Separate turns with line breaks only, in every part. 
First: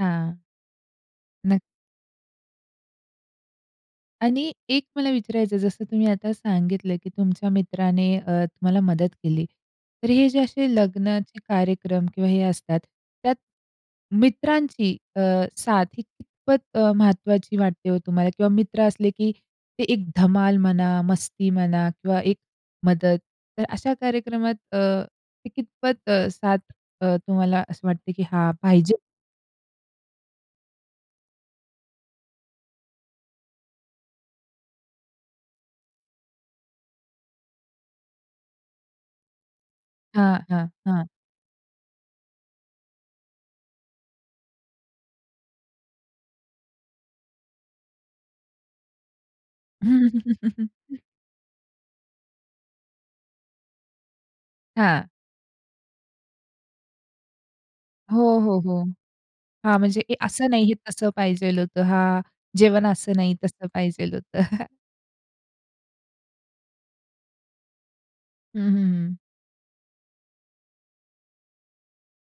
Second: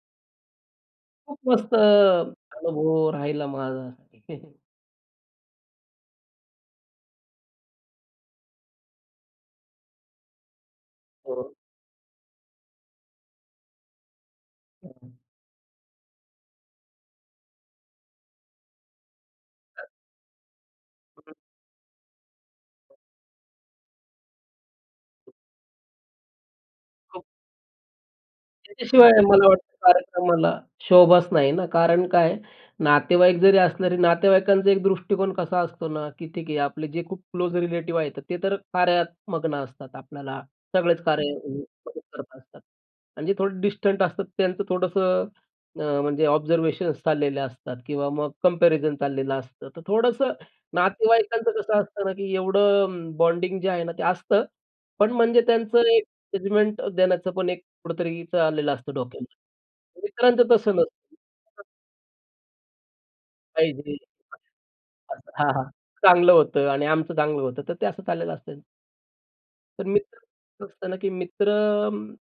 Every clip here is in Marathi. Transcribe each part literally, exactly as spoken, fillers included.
हां.
खूप
नक
मस्त अ, अनुभव राहिला माझा.
आणि एक मला विचारायचं जसं तुम्ही आता सांगितलं, की तुमच्या मित्राने अ, तुम्हाला मदत केली. तर हे जे असे लग्नाचे
हो.
कार्यक्रम किंवा हे असतात. त्यात मित्रांची अ, साथ ही कितपत अ, महत्वाची वाटते हो तुम्हाला? किंवा मित्र असले, की ते एक धमाल म्हणा मस्ती म्हणा किंवा एक मदत, तर अशा कार्यक्रमात अ, ते कितपत अ, साथ अ,
खूप.
तुम्हाला असं वाटते, की हा पाहिजे?
त्याच्याशिवाय मला वाटतं कार्यक्रमाला शोभाच नाही ना, कारण काय आहे? नातेवाईक जरी असले तरी नातेवाईकांचा एक दृष्टिकोन कसा असतो ना, की ठीक आहे आपले जे खूप क्लोज रिलेटिव्ह आहेत, ते तर कार्यात मग्न असतात
हां,
आपल्याला.
हां,
सगळेच
हां.
कार्यामध्ये मदत करत असतात. आणि जे थोडे डिस्टंट असतात, त्यांचं थोडंसं अ, म्हणजे ऑब्झर्वेशन्स चाललेले असतात किंवा मग कंपॅरिझन चाललेलं असतं. तर थोडंसं नातेवाईकांचं कसं असतं ना, की एवढं म बॉन्डिंग जे आहे ना, ते असतं.
हां.
पण म्हणजे त्यांचं एक जजमेंट अ, देण्याचं पण एक कुठेतरी
हो, हो,
चालेलं
हो.
असतं
हां, म्हणजे
डोक्यामध्ये
अ,
मित्रांचं
असं नाही,
तसं
तसं पाहिजेल
नसतं.
होतं. हां, जेवण असं नाही तसं
पाहिजे हं,
पाहिजेल होतं.
अस हां, हां चांगलं होतं आणि आमचं चांगलं होतं. तर ते असं चाललेलं असतं.
हं, हं, हं.
तर मित्रांचं कसं असत ना, की मित्र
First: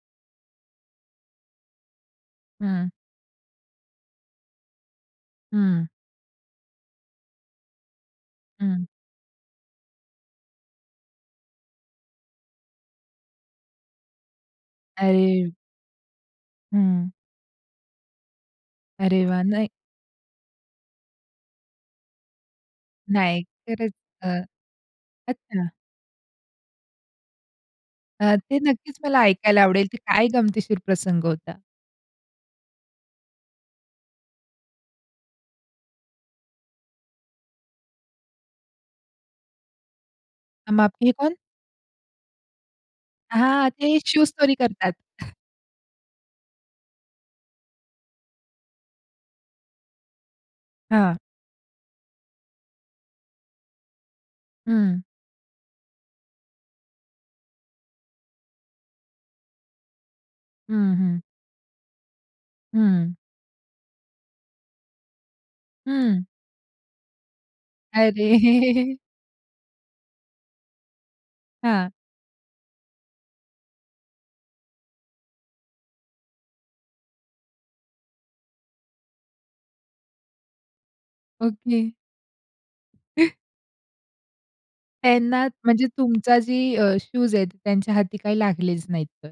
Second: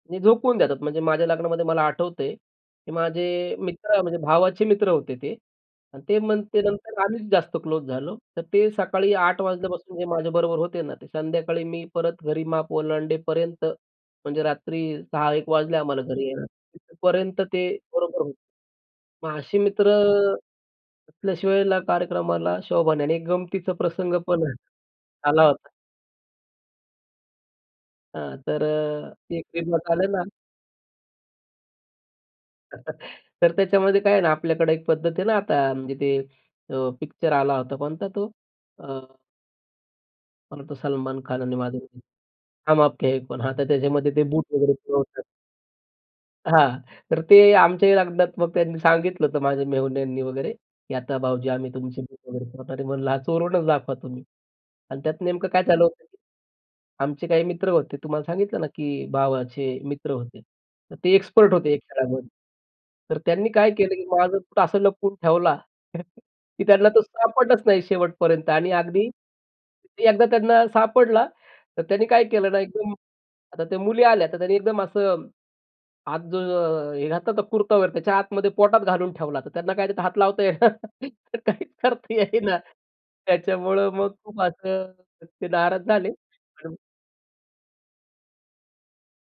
म झोकवून देतात म्हणजे माझ्या लग्नामध्ये मला आठवतंय,
हं.
की माझे मित्र म्हणजे भावाचे मित्र होते ते.
हं.
आणि ते मग ते नंतर आम्हीच जास्तच क्लोज झालो. तर ते
हं.
सकाळी आठ वाजल्यापासून जे माझ्याबरोबर होते ना, ते संध्याकाळी मी परत घरी माप ओलांडेपर्यंत म्हणजे रात्री सहा एक
अरे.
वाजल्या आम्हाला घरी यायला.
हं.
तिथंपर्यंत ते बरोबर होते.
अरे
मग
वाह!
अशी
नाह
मित्र अ, असल्याशिवाय ला कार्यक्रमाला शोभा नाही आणि एक
नाही,
गमतीचा
खरच
प्रसंग
अ,
पण आहे, आला होता
अच्छा. अ,
हां.
ते
तर
नक्कीच
अ,
मला
एक
ऐकायला आवडेल,
[unintelligible]
ते
आलेला.
काय गमतीशीर प्रसंग होता?
तर त्याच्यामध्ये काय आहे ना, आपल्याकडे एक पद्धत आहे ना, आता म्हणजे ते अ, पिक्चर आला होता. कोणता तो? अ मला वाटतं
हम आपके हैं
सलमान
कोन?
खान आणि माधुरी दीक्षित "हम आपके है कोन". हां. तर
हां, ते
त्याच्यामध्ये ते
शूज
बूट
चोरी
वगैरे
करतात.
चोरतात. हां. तर ते आमच्याही लग्नात मग त्यांनी सांगितलं होतं माझ्या मेहुण्यांनी वगैरे, की
हां.
"आता भाऊजी आम्ही तुमची बूट वगैरे चोरणार आहे." म्हणलं, "चोरूनच दाखवा तुम्ही."
हं.
आणि त्यात नेमकं काय झाल होतं. आमचे काही मित्र होते. तुम्हाला सांगितलं ना, की भावाचे मित्र होते.
हं,
तर ते
हं.
एक्सपर्ट होते या खेळामध्ये.
हं.
तर त्यांनी काय केलं, की माझं बूट असं लपवून ठेवला,
हं.
की त्यांना तो सापडलाच नाही
अरे.
शेवटपर्यंत आणि अगदी ते एकदा त्यांना सापडला, तर
हां.
त्यांनी काय केलं ना, एकदम आता त्या मुली आल्या, तर त्यांनी एकदम असं आत जो अ, हे घातला होता कुर्ता वगैरे, त्याच्या आतमध्ये पोटात घालून ठेवला. तर त्यांना काय त्यात हात लावता येईना. तर काहीच
ओके.
करता येईना. त्याच्यामुळं मग खूप असं
त्यांना
ते
म्हणजे
नाराज झाले.
तुमचा जी
आणि मग
अ, शूज आहेत, त्यांच्या हाती काही लागलेच नाहीत तर.